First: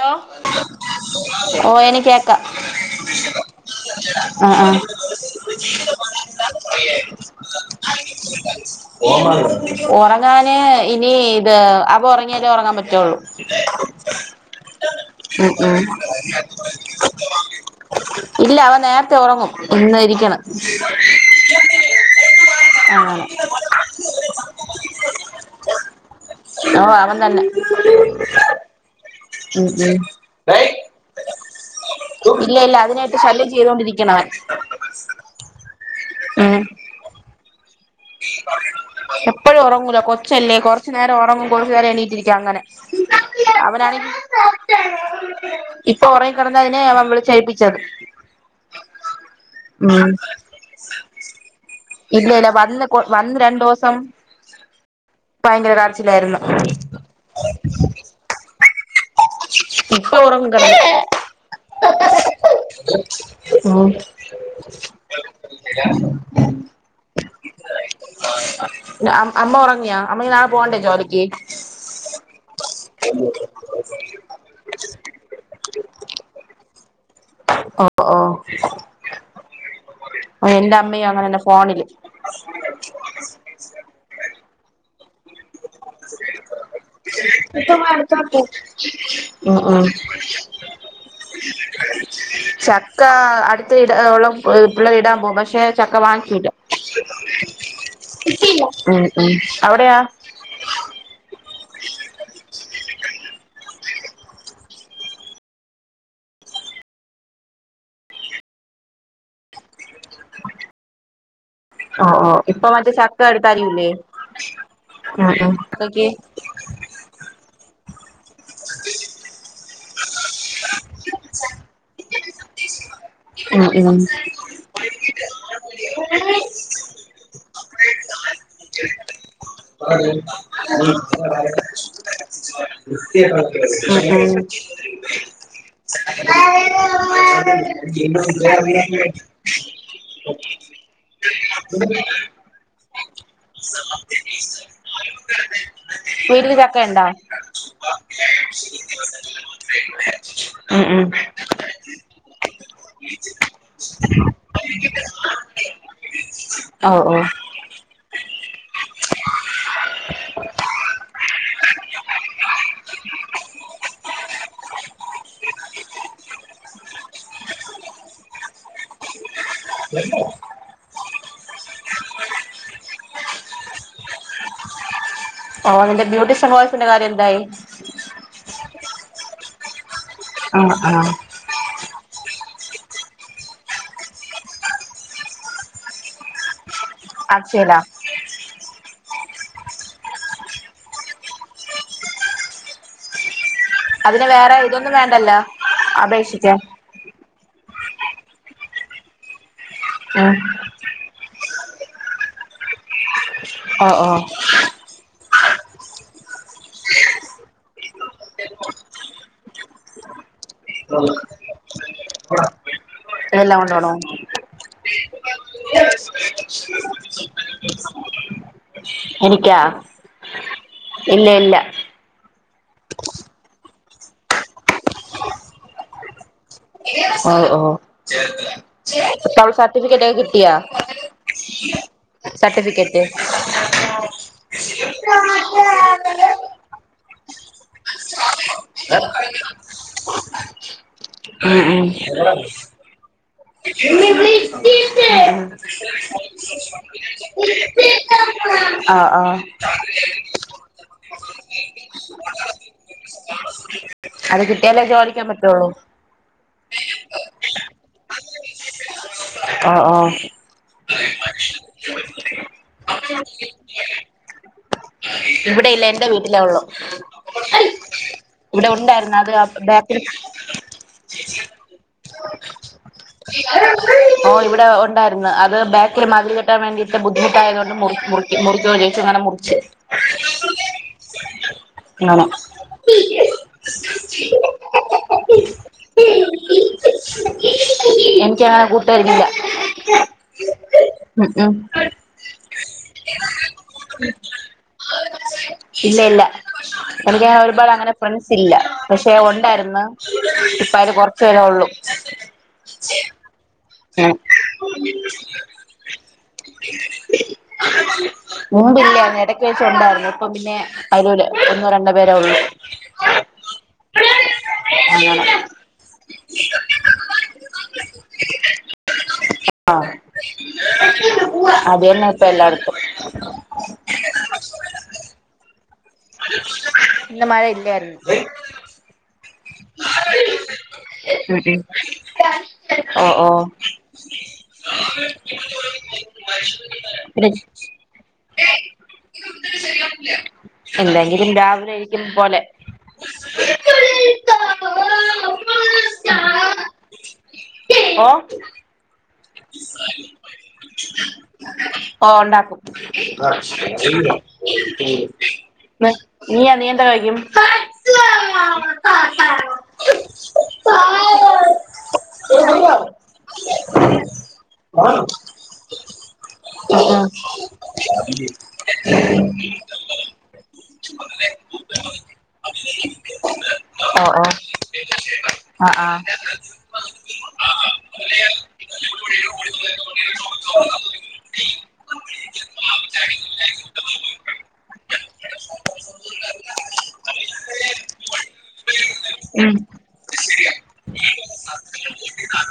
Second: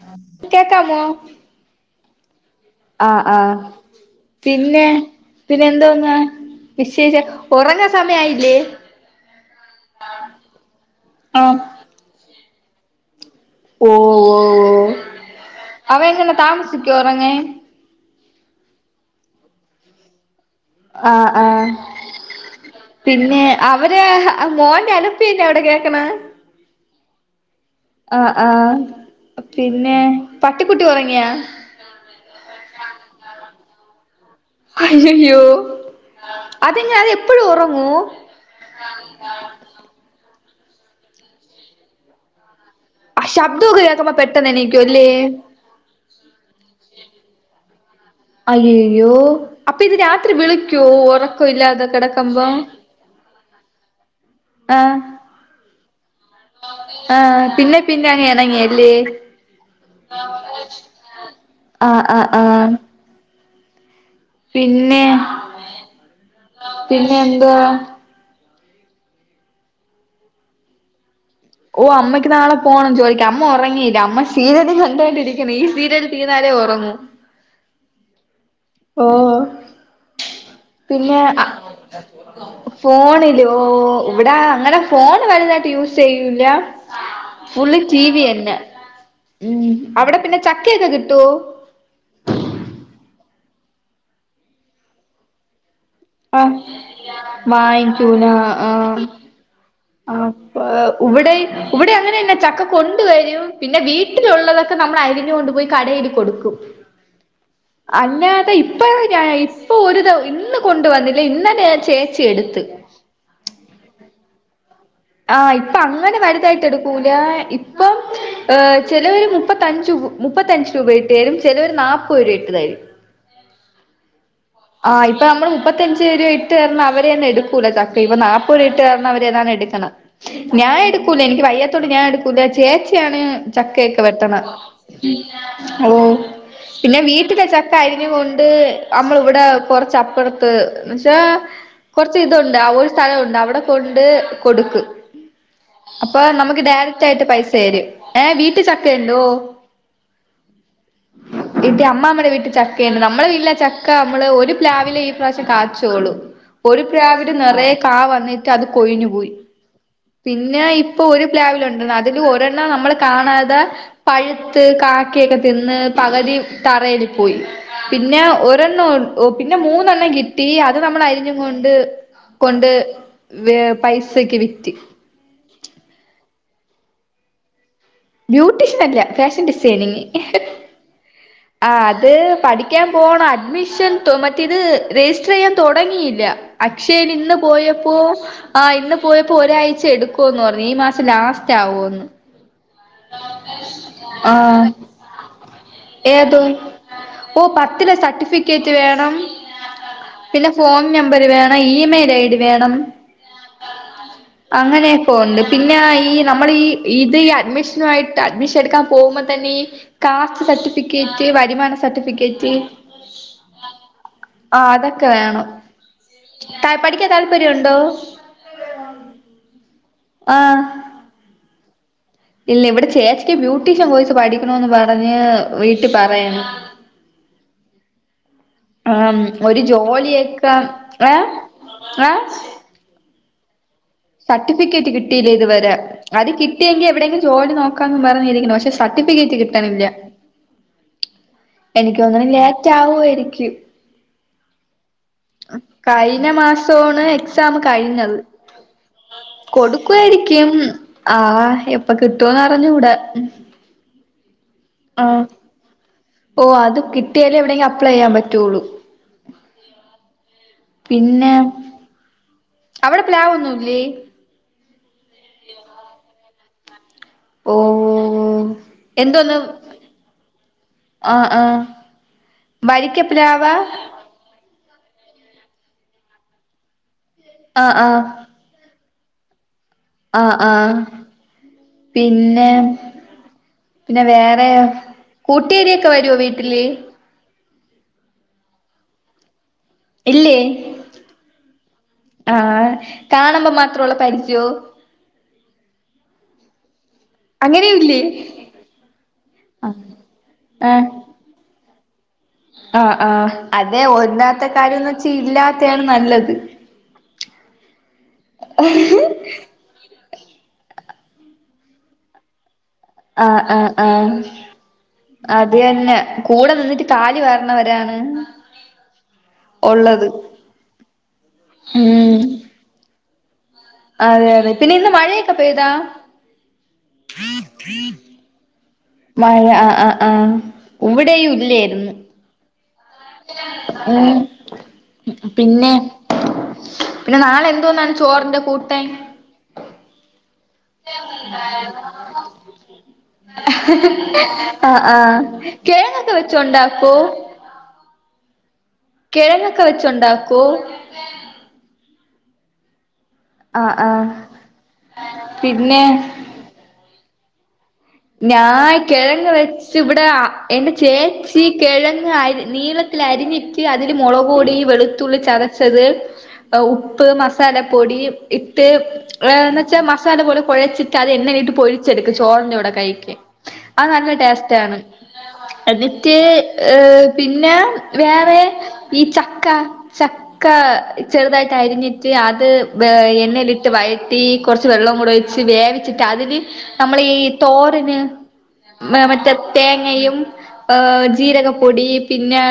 Hello കേക്കാമോ ഓ എനിക്ക് കേക്കാ. ആഹ് ആഹ് പിന്നെ പിന്നെ എന്തോന്ന. വിശേഷം ഉറങ്ങാ സമയയില്ലേ. ഉറങ്ങാന് ഇനി ഇത് അവൻ ഉറങ്ങിയാലേ ഉറങ്ങാൻ പറ്റുള്ളൂ. ഓ ഓ ഓ ഉം ഉം അവൻ എങ്ങനെ താമസിക്ഉറങ്ങാൻ. ഇല്ല അവൻ നേരത്തെ ഉറങ്ങും ഇന് ഇരിക്കണം. ആഹ് ആഹ്. അങ്ങനെ പിന്നെ അവര് മോന്റെ അലുപ്പിന്നെ അവിടെ കേക്കണ. ഓ അവൻ തന്നെ. ആ ഉം പിന്നെ പട്ടിക്കുട്ടി ഉറങ്ങിയാ? ഇല്ല ഇല്ല അതിനയിട്ട് ശല്യം ചെയ്തൊണ്ടിരിക്കണവൻ. അയയ്യോ. ഉം അതിന് അത് എപ്പോഴ ഉറങ്ങും. എപ്പോഴും ഉറങ്ങൂല കൊച്ചല്ലേ കൊറച്ചു നേരം ഉറങ്ങും കുറച്ചു നേരം എണീട്ടിരിക്ക അങ്ങനെ. ആ ശബ്ദമൊക്കെ അവനാണ്. കേൾക്കുമ്പോ പെട്ടെന്ന് എണീക്കും അല്ലേ ഇപ്പൊ ഉറങ്ങി കിടന്ന് അതിനെ വിളിചെയ്യിപ്പിച്ചത്. അയ്യ്യോ അപ്പൊ ഇത് രാത്രി വിളിക്കോ ഓറ. ഇല്ല ഇല്ല വന്ന് വന്ന് രണ്ടു ദിവസം. ആഹ് ഭയങ്കര കരച്ചിലായിരുന്നു. ആഹ് പിന്നെ പിന്നെ എണങ്ങിയല്ലേ. ഇപ്പൊ ഉറങ്ങും കെടന്ന് ആഹ് ആഹ് ആഹ് പിന്നെ പിന്നെ എന്തുവാ അമ്മ ഒറങ്ങിയാ അമ്മ നാളെ പോകണ്ടേ ജോലിക്ക്. ഓഹ് അമ്മയ്ക്ക് നാളെ പോണം ജോലിക്ക് അമ്മ ഒറങ്ങീയില്ല അമ്മ ശിരിയൽ കണ്ടോണ്ടിരിക്ക. ഈ സീരിയൽ തീർന്നാലേ ഒറങ്ങു. ഓഹ് ഓഹ് ഓഹ് അമ്മയും പിന്നെ അങ്ങനെന്നെ ഫോണില് ഫോണിയില്ലയോ ഓഹ് ഇവിടെ അങ്ങനെ ഫോൺ വലിതായിട്ട് യൂസ് ചെയ്യൂല ഫുൾ ടിവി തന്നെ ഉം അവിടെ പിന്നെ ചക്കയൊക്കെ കിട്ടുവേ ചക്ക അടുത്ത് ഉള്ള പിള്ളേർ ഇടാൻ പോ പക്ഷെ. ചക്ക വാങ്ങിച്ചിലാ ആഹ് വാങ്ങിക്കൂല ഉം അവിടെയാ. അപ്പെ ഇവടെ ഇവടെ അങ്ങനെ തന്നെ ചക്ക. കൊണ്ടുവരും പിന്നെ വീട്ടിലുള്ളതൊക്കെ നമ്മൾ അരിഞ്ഞു കൊണ്ടുപോയി കടയില് കൊടുക്കും. അല്ലാതെ ഇപ്പെ ഞാൻ ഇപ്പൊ ഒരു ഇത് ഇന്ന് കൊണ്ടുവന്നില്ല ഇന്നെലെ ഞാൻ ചേച്ചി എടുത്ത്. തടത്താരുമില്ലേ? ആഹ് ഇപ്പൊ അങ്ങനെ വലുതായിട്ട് എടുക്കൂല ഇപ്പം ഏഹ് ചെലവരു മുപ്പത്തഞ്ചു മുപ്പത്തഞ്ച് രൂപ ഇട്ട് തരും ചിലോര് നാപ്പത് രൂപ ഇട്ട്തരും. ഉം ഉം. ആഹ് ഇപ്പെ നമ്മളെ മുപ്പത്തഞ്ച് രൂപ ഇട്ട്തന്ന അവരെ തന്നെ എടുകൂല ചക്ക, ഇപ്പ നാല്പ്പത് രൂപ ഇട്ട്തന്ന അവരതാണ് എട് എടുക്കണെ, ഞാൻ എടുക്കൂല എനിക്ക് വയ്യത്തോണ്ട് ഞാൻ എടുക്കൂല ചേച്ചിയാണ് ചക്കയെക്കെ വെട്ടണത്. ഓഹ് പിന്നെ വീട്ടിലെ ചക്ക അരിഞ്ഞൊണ്ട് നമ്മൾ ഇവിടെ കൊറച്ച് അപ്പുറത്ത് എന്ന് വെച്ച കെറച്ച് ഇതുണ്ട് ആഹ് വോയി സ്ഥലം ഒണ്ട് അവിടെ കൊണ്ട് കൊടുക്ക് അപ്പൊ വീട്ടില് നമക്ക് ചക്കയുണ്ടോ ഡയറക്റ്റ് ആയിട്ട് പൈസ തരും. ഏഹ് വീട്ടിൽ ചക്ക ഒണ്ടോ? ഉം ഉം. എട്ട അമ്മമാമ്മെടെ വീട്ടിൽ ചക്കയെണ്ട്. നമ്മുടെ വീട്ടിലെ ചക്ക നമ്മള് ഒരുപ്ലവിലെ ഇപ്രാവശ്യം കായിച്ചോളു. ഒരു ഓ ഓ പ്ലാവില് നിറെ കാ വന്നിട്ട് അത് കൊഴിഞ്ഞു പോയി. പിന്നെ ഇപ്പൊ ഒരു പ്ലാവില് ഒണ്ട്, അതില് ഒരെണ്ണം നമ്മള് കാണാതെ പഴുത്ത് കാക്കയൊക്കെ തിന്ന് പകതി തറയിൽ പോയി പിന്നെ ഒര പിന്നെ മൂന്നെണ്ണം കിട്ടി അത് നമ്മൾ അരിഞ്ഞ് കൊണ്ട് കൊണ്ട് പൈസയെക്കെ വിറ്റ് ഓൺലൈനിന്റെബ്യൂട്ടിസം കോഴ്സ് ന്റെ കാര്യം എന്തായി? ബ്യൂട്ടീഷ്യൻ അല്ല, ഫാഷൻ ഡിസൈനിങ്. ആഹ് ആഹ് ആഹ് അത് പഠിക്കാൻ പോണം. അഡ്മിഷൻ മറ്റേത് രജിസ്റ്റർ ചെയ്യാൻ തെടങ്ങിയില്ല. അക്ഷയയിൽ ഇന്ന് അക്ഷയില പോയപ്പോ ആ ഇന്ന് പോയപ്പോ ഒരാഴ്ച എടുക്കുയെന്ന്പറഞ്ഞു. ഈ മാസം ലാസ്റ്റ് ആവുന്ന്. അതിന് വേറെ ആഹ് ഇതൊന്നും വേണ്ടല്ലോ അപേക്ഷിക്കാൻ ഓഹ് പത്തിലെ സർട്ടിഫിക്കറ്റ് വേണം, ഉം പിന്നെ ഫോൺ നമ്പര് വേണ ഇമെയിൽ ഐ ഡി വേണം. ഓ ഓ അങ്ങനെ പോണ്ട്. പിന്നെ ഈ നമ്മൾ ഈ ഇത് ഈ അഡ്മിഷനായിട്ട് അഡ്മിഷൻ എടുക്കാൻ പോകുമ്പ തന്നെ ഈ കാസ്റ്റ് സർട്ടിഫിക്കേറ്റ്, വരുമാന സർട്ടിഫിക്കറ്റ് ഇതെല്ലാം കൊണ്ടോണോ? ആഹ് അതൊക്കെ വേണം. പഠിക്കാൻ താല്പര്യം ഒണ്ടോ? എനിക്കാ ആഹ് ഇല്ല ഇല്ല. ഇല്ല, ഇവിടെ ചേച്ചിക്ക് ബ്യൂട്ടീഷ്യൻ കോയ്സ് പഠിക്കണമെന്ന് പറഞ്ഞ് വീട്ടിൽ പറയണ്. ഓഹ് ഓഹ് ആഹ് ഒരു സർട്ടിഫിക്കറ്റ് ഒക്കെ കിട്ടിയ? ജോലിയൊക്കെ ഏഹ് സർട്ടിഫിക്കറ്റ്. [unintelligible] സർട്ടിഫിക്കേറ്റ് കിട്ടിയില്ല ഇത് വരെ. അത് കി കിട്ടിയെങ്കിൽ എവിടെങ്കിലും ജോലി നോക്കാന്ന് പറഞ്ഞരിക്കണു. പക്ഷെ സർട്ടിഫിക്കട്ട്ണില്ല. ഉം ഉം, തോന്നുന്നു ലേറ്റ് ആവുമായിരിക്കും ഉം. കഴിഞ്ഞ മാസമാണ് എക്സാം കഴിഞ്ഞത്. ആഹ് ആഹ് കൊടുക്കായിരിക്കും. ക്കും. ആഹ്, എപ്പൊ കിട്ടുവന്ന് അറിഞ്ഞൂട. അത് കിട്ടിയാല ജോലിക്കോവാൻ പറ്റുള്ളൂ? ഓ, അത് കിട്ടിയാലേ എവിടെയെങ്കി അപ്ളെ ചെയ്യൻ പറ്റയുള്ളൂ. ഒ ഓ. പിന്നെ... അവിടെ പ്ലാവൊന്നില്ലേ? ഇവിടെ ഇല്ല. എ്ന്റെ വീട്ടില ഉള്ളു. ഓ ഇവിടെ ഉണ്ടായിരുന്നു അത് ബാ ആ ആഹ. ഓ ഇവിടെ ഉണ്ടായിരുന്നു അത് ബാക്കില് മതിൽ കെട്ടാൻ വേണ്ടിട്ട്. ബുദ്ധിമുട്ടായതോണ്ട് ആഹ് മുർ ആഹ് മുർ മുറിച്ചോരെച്ച്, അങ്ങനെ മുറിച്ച്. ആ ആ അങ്ങനെ പിന്നെ പിന്നെ വേറെയോ കൂട്ടിയേരിയൊക്കെ വരുവോ വീട്ടില് എനിക്കാ കൂട്ടരില്ല ഇല്ലേ ആഹ് കാണുമ്പോ മാത്രേ ഉള്ളോ പരിചയോ ഇല്ല ഇല്ല എനിക്കങ്ങെ ഒരുപാട് അങ്ങനെ അങ്ങനെയുല്ലേ ഫ്രണ്ട്സ് ഇല്ല പക്ഷെ ഉണ്ടായിരുന്നു ഇപ്പ ആഹ് അല് കുറച്ചുപേരേ ഉള്ളു. ആ ആ അതെ ഉം ഒന്നാത്തെ കാര്യംന്ന് വെച്ചാ ഇല്ലാത്തെയാണ് നല്ലത്. മുമ്പില്ലാ ഇടക്ക് [unintelligible] ഉണ്ടാരുന്നു ഇപ്പ പിന്നെ [unintelligible] ഒന്നോ രണ്ടു പേരേ ഉള്ളൂ. ആഹ് ആഹ് ആഹ് അങ്ങനെ അത് തന്നെ കൂടെ നിന്നിട്ട് കാലി വാരണവരാണ് ആഹ് ഒള്ളത് അത് തന്നെ ഉം ഇപ്പ എല്ലായിടത്തും. അതെ അതെ പിന്നെ ഇന്ന് മഴയൊക്കെ പെയ്താ ഇന്ന് മഴ ഇല്ലായിരുന്നു. മഴ ആ ആ് ആ ഇവിടെയും ഉം ഇല്ലെയിരുന്നു. [inaudible] ഓ ഉ പിന്നെ പിന്നെ നാളെ എന്തോന്നാണ് ചോറിന്റെ കൂട്ടൻ [inaudible] എന്തെങ്കിലും രാവിലെ എണീക്കുന്ന പോലെ ആ ആ കേങ്ങൊക്കെ വെച്ച് ഉണ്ടാക്കൂ ഓ കിഴങ്ങൊക്കെ വെച്ചുണ്ടാക്കോ ഓ ഉണ്ടാക്കും ആഹ് ആഹ് [unintelligible] പിന്നെ നീ നീ എന്താ കഴിക്കും ഞാൻ കിഴങ്ങ് വെച്ച് ഇവിടെ അ എന്റെ ചേച്ചി കിഴങ്ങ് അരി നീള ളത്തിലരിഞ്ഞിട്ട് അതില് മുളകോടി, വെളുത്തുള്ളി ചതച്ചത് ഓ ഉപ്പ്, മസാലപ്പൊടി ഇട്ട് ഏ ന്ന് വച്ചാൽ മസാല പോലെ കൊഴച്ചിട്ട് അത് എണ്ണെലിട്ട് പൊരിച്ചെടുക്കും ചോറിന്റെ കൂടെ കഴിക്ക് അത് ഓ നല്ല ടേസ്റ്റ് ആണ് ആ ആ എന്നിട്ട് ഏ പിന്നെ വേറെ ഈ ചക്ക ചക് ക്ക ചെറുതായിട്ട് അരിഞ്ഞിട്ട് അത് വെ എണ്ണയിലിട്ട് വഴറ്റി കുറച്ച് വെള്ളം കൂടി ഒഴിച്ച് വേവി [unintelligible] അതിന് നമ്മളീ ഈ തോരന് മറ്റേ ഉം തേങ്ങയും ആഹ് ജീരകപ്പൊടി പിന്നെ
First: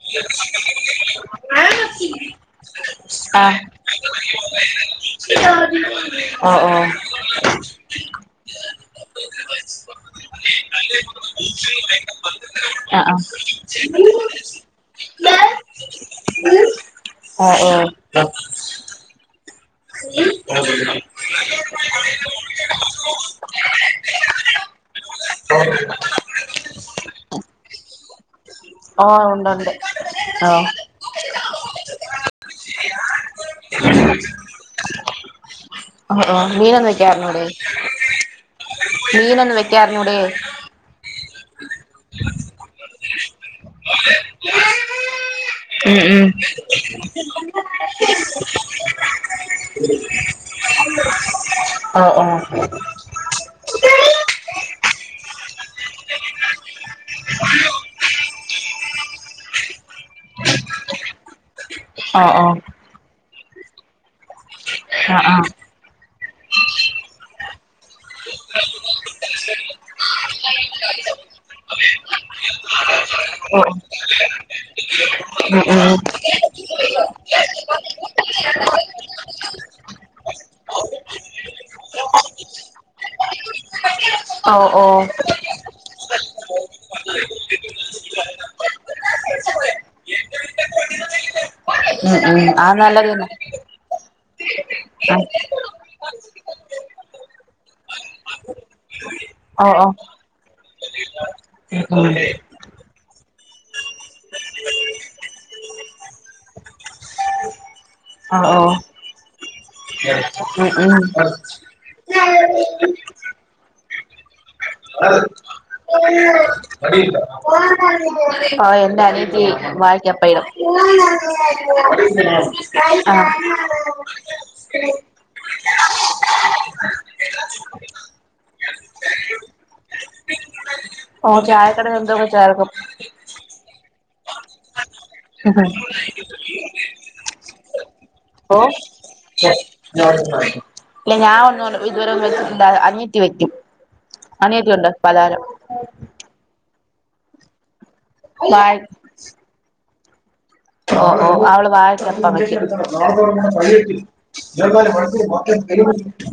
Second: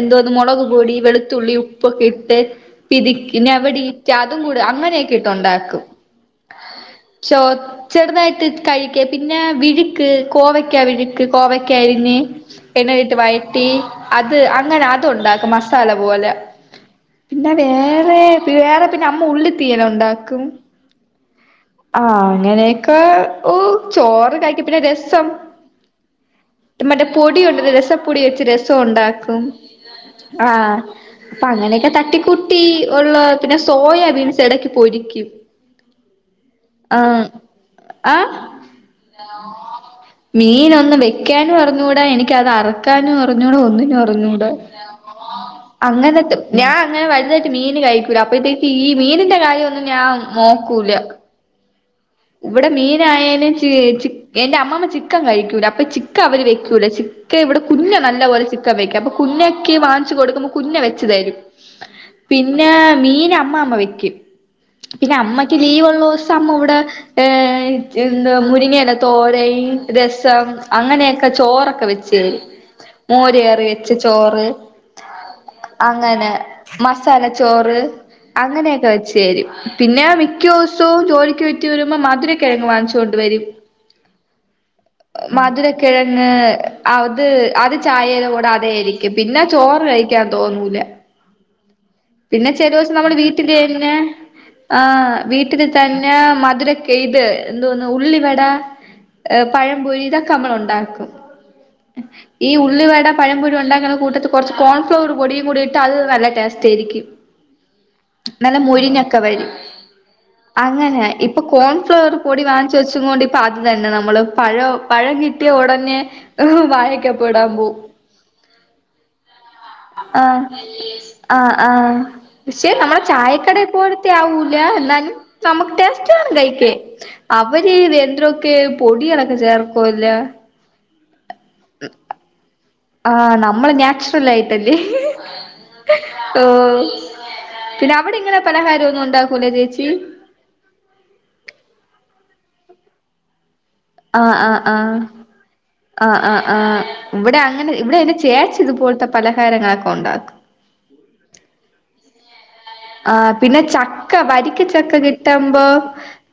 എന്തോന്ന് മുളക് പൊടി വെളു ത്തുള്ളി ഉപ്പൊക്കെ ഇട്ട് ആ [unintelligible] അതും കൂടെ അങ്ങനെയൊക്കെ ഇട്ട് ഉണ്ടാക്കും. ഓ ഓ ചോ ചെറുതായിട്ട് കഴിക്ക് പിന്നെ വിഴുക്ക് കോവയ്ക്കാ വിഴുക്ക് കോവക്കായരിഞ്ഞ്. ആ എണ്ണയിലിട്ട് ആ വയറ്റി അത് അങ്ങനെ അത് ഉണ്ടാക്കും മസ്റ്റ് മസാല പോവല്ല പിന്നെ ആഹ് ഓഹ് വേറെ വേറെ പിന്നെ അമ്മ ഉള്ളി [inaudible] ആഹ അങ്ങനെയൊക്കെ ഉ ചോറ് കായിക്കും പിന്നെ രസം [inaudible] മറ്റേ പൊടി ഉണ്ട് രസപ്പൊടി വെച്ച് രസം ആഹ് ഉണ്ടാക്കും ഉണ്ടുണ്ട് ആഹ് അപ്പൊ അങ്ങനെയൊക്കെ തട്ടിക്കുട്ടി ഉള്ള പിന്നെ സോയാ ബീൻസ് ഇടക്ക് പൊരിക്കും [inaudible] ആ ആ മീന ആഹ് ആഹ് മീനൊന്നും വെക്കാനറിഞ്ഞൂടെ? മീനൊന്നും വെക്കാനും അറഞ്ഞുകൂടാ എനിക്ക് അത് അറക്കാനും അറിഞ്ഞൂടാ ഒന്നിനും അറിഞ്ഞൂടാ ഉം അങ്ങനെതെ ഞാൻ അങ്ങനെ വലുത മീന് കഴിക്കൂല അപ്പഴത്തേക്ക് ഈ മീനിന്റെ കാര്യം ഒന്നും ഞാൻ നോക്കൂല ഉം ഓഹ് ഇവിടെ മീനായാലും ചിക് - എന്റെ അമ്മമ്മ ചിക്കൻ കഴിക്കൂല അപ്പൊ ചിക്ക അവര് വെക്കൂല ചിക്ക ഇവിടെ കുഞ്ഞ നല്ല പോലെ ചി- ക്ക വെക്കും അപ്പ കുഞ്ഞക്കെ വാങ്ങിച്ച കൊടുക്കുമ്പോ കുഞ്ഞ വെച്ച് തരും ഓഹ് ഓഹ് ഓഹ് പിന്നെ മീന അമ്മാമ വെ- ക്കും പിന്നെ ആഹ് ആഹ് അമ്മയ്ക്ക് ലീവ്ള്ള ദിവസം അമ്മ ഇവിടെ ഏ എന്ത് മുരിങ്ങയിടെ തോരൻ രസം അങ്ങനെയൊക്കെ ചോറൊക്കെ വെച്ച് തരും മോരികറി ഓഹ് വെച്ച് ചോറ് അങ്ങനെ [inaudible] മസാല ചോറ് അങ്ങനെയൊക്കെ വെച്ചുതരും പിന്നെ മിക്ക ദിവസവും ജോലിക്ക് പറ്റിരു മ്മ മധുര കിഴങ്ങ് വാങ്ങിച്ചുകൊണ്ട് വരും ഓ ഓ മധുരക്കിഴങ്ങ് അത് അത് ചായയുടെ കൂടെ അതെരിക്കും പിന്നെ ചോറ് കഴ ഴിക്ക തോന്നൂല ഉം ഉം പിന്നെ ചെലൊ അത് ദിവസം നല്ലത് നമ്മടെ തന്നെ വീട്ടിലെന്നെ ആഹ് വീട്ടിൽ തന്നെ മധുരക്ക ഇത് എന്തോന്ന ഉള്ളി വട ഓഹ് ഓഹ് പഴംപൊഴി ഇതൊക്കെ നമ്മള് ഉണ്ടാക്കും ഉം ഈ ഓഹ് ഉള്ളിവട പഴംപൊരി ഉണ്ടാക്കുന്ന കൂട്ടത്ത് കുറച്ച് കോൺഫ്ലോർ പൊടിയും കൂടിയിട്ട് അത് നല്ല ടേസ്റ്റ് ആയിരിക്കും നല്ല ഓഹ് മൊരിഞ്ഞൊക്കെ വരും അങ്ങനെ ഉം ഇപ്പൊ കോൺ- ൺഫ്ലർ പൊടി വാങ്ങിച്ച് ഉം വെച്ചും കൊണ്ട് ഇപ്പ അത് തന്നെ നമ്മള് പഴം പഴം കിട്ടിയ ഉടനെ വായിക്കപ്പെടാൻ പോ ആഹ് എന്റെ അനിയത്തിയെ വായക്കപ്പയം ആഹ് ആഹ് ആഹ് പക്ഷെ നമ്മളെ ആ ചായക്കട [unintelligible] എന്നാലും നമുക്ക് ടേസ്റ്റ്ൻ കഴിക്കേ അവര് വെൺട്രോക്കെ പൊടിയാളക്കെ ചേർക്കൂല [unintelligible] ചേർക്കും ആ നമ്മള് നാച്ചറൽ ആയിട്ടല്ലേ [unintelligible] ഓ പിന്നെ അവിടെ ഇങ്ങനെ ഓ പലഹാരമൊന്നും ഉണ്ടകൂലേ ചേച്ചി? [unintelligible] ഇല്ല ഞാൻ ഒന്നും ഇതുവരെ വെച്ചിട്ടില്ല അനിയത്തി വെക്കും. അനിയത്തിയുണ്ട് പലഹാരം ആ ആ ആ ഇവടെ അങ്ങനെ ഇവിടെ അന്റെ ചേച്ചി വാഴ ഇതുപോലത്തെ പലഹാരങ്ങളൊക്കെ ഉണ്ടാക്കും. ഓ ഓ അവള് വാഴക്കപ്പാ വെക്കല് ആ പിന്നെ ചക്ക വരിക്കച്ചക്ക കിട്ടുമ്പോ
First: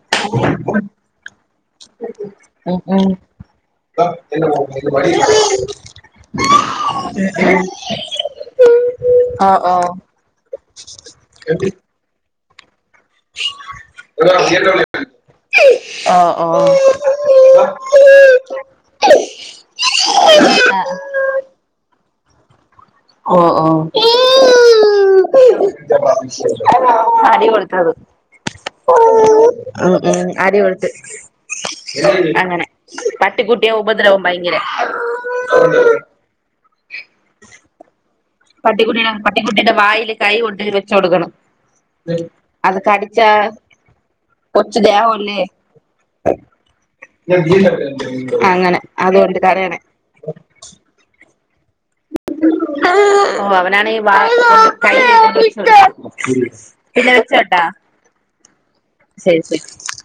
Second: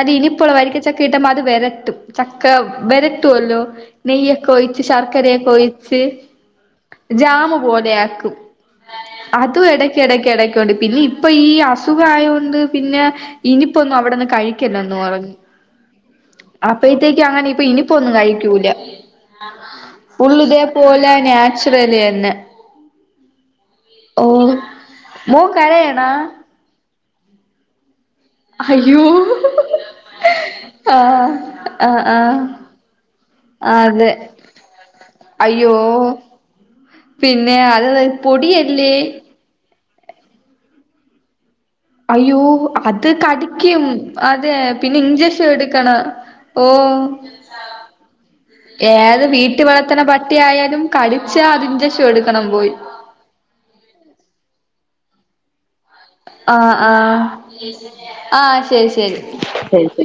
അതിഇനിപ്പുള്ള വരിക്കച്ചക്ക കിട്ട്മ്പോ അത് വെര ട്ടും ചക്ക ഉം വരട്ടുവല്ലോ നെയ്യൊക്കെ ഒഴിച്ച് ശർക്കരയൊക്കെ ഒഴിച്ച് ജാമു ഉം പോലെ ആക്കും അതും എടക്ക് എടക്ക് എടക്കുണ്ട് പിന്നെ ഇപ്പൊ ഈ അസുഖയൊണ്ട് പിന്നെ ഇനിപ്പോ ഒന്നും അവിടെന്ന് കഴിക്കല്ലന്ന് പറഞ്ഞു അപ്പഴത്തേക്ക് ക്കാണ് ഇപ്പ ഇനിപ്പോ ഒന്നും കഴിക്കൂല ഉള്ളുതേ പോലെ നാച്ചുറല് തന്നെ ഓഹ് ഓഹ് ഓ മോൻ കരയാ [unintelligible] അടി കൊടുത്തത് അയ്യോ ഉം ഉം അടി കൊടുത്ത് ആഹ് ആഹ് ആഹ് അങ്ങനെ പട്ടിക്കുട്ടിയെ അതെ ഉപദ്രവം ഭയങ്കര അയ്യോ പിന്നെ അത് പൊടിയല്ലേ പട്ടിക്കുട്ടിയ പട്ടിക്കുട്ടിയുടെ വായിൽ കൈ കൊണ്ട് വെച്ച കൊടുക്കണം അയ്യോ അത് കടിക്കും അതെ കൊച്ചു പിന്നെ ദേഹവല്ലേ ഇഞ്ചക്ഷൻ എടുക്കണം. ഓ അങ്ങനെ ഏത് അതുകൊണ്ട് വീട്ട കരയണേ വളർത്തണ പ പട്ടി ആയാലും കടിച്ചാ അതിൻറെ ഓ അവനാണ് ങ്കി [unintelligible] ആ ആഹ ആഹ ശരി ശരി ശരി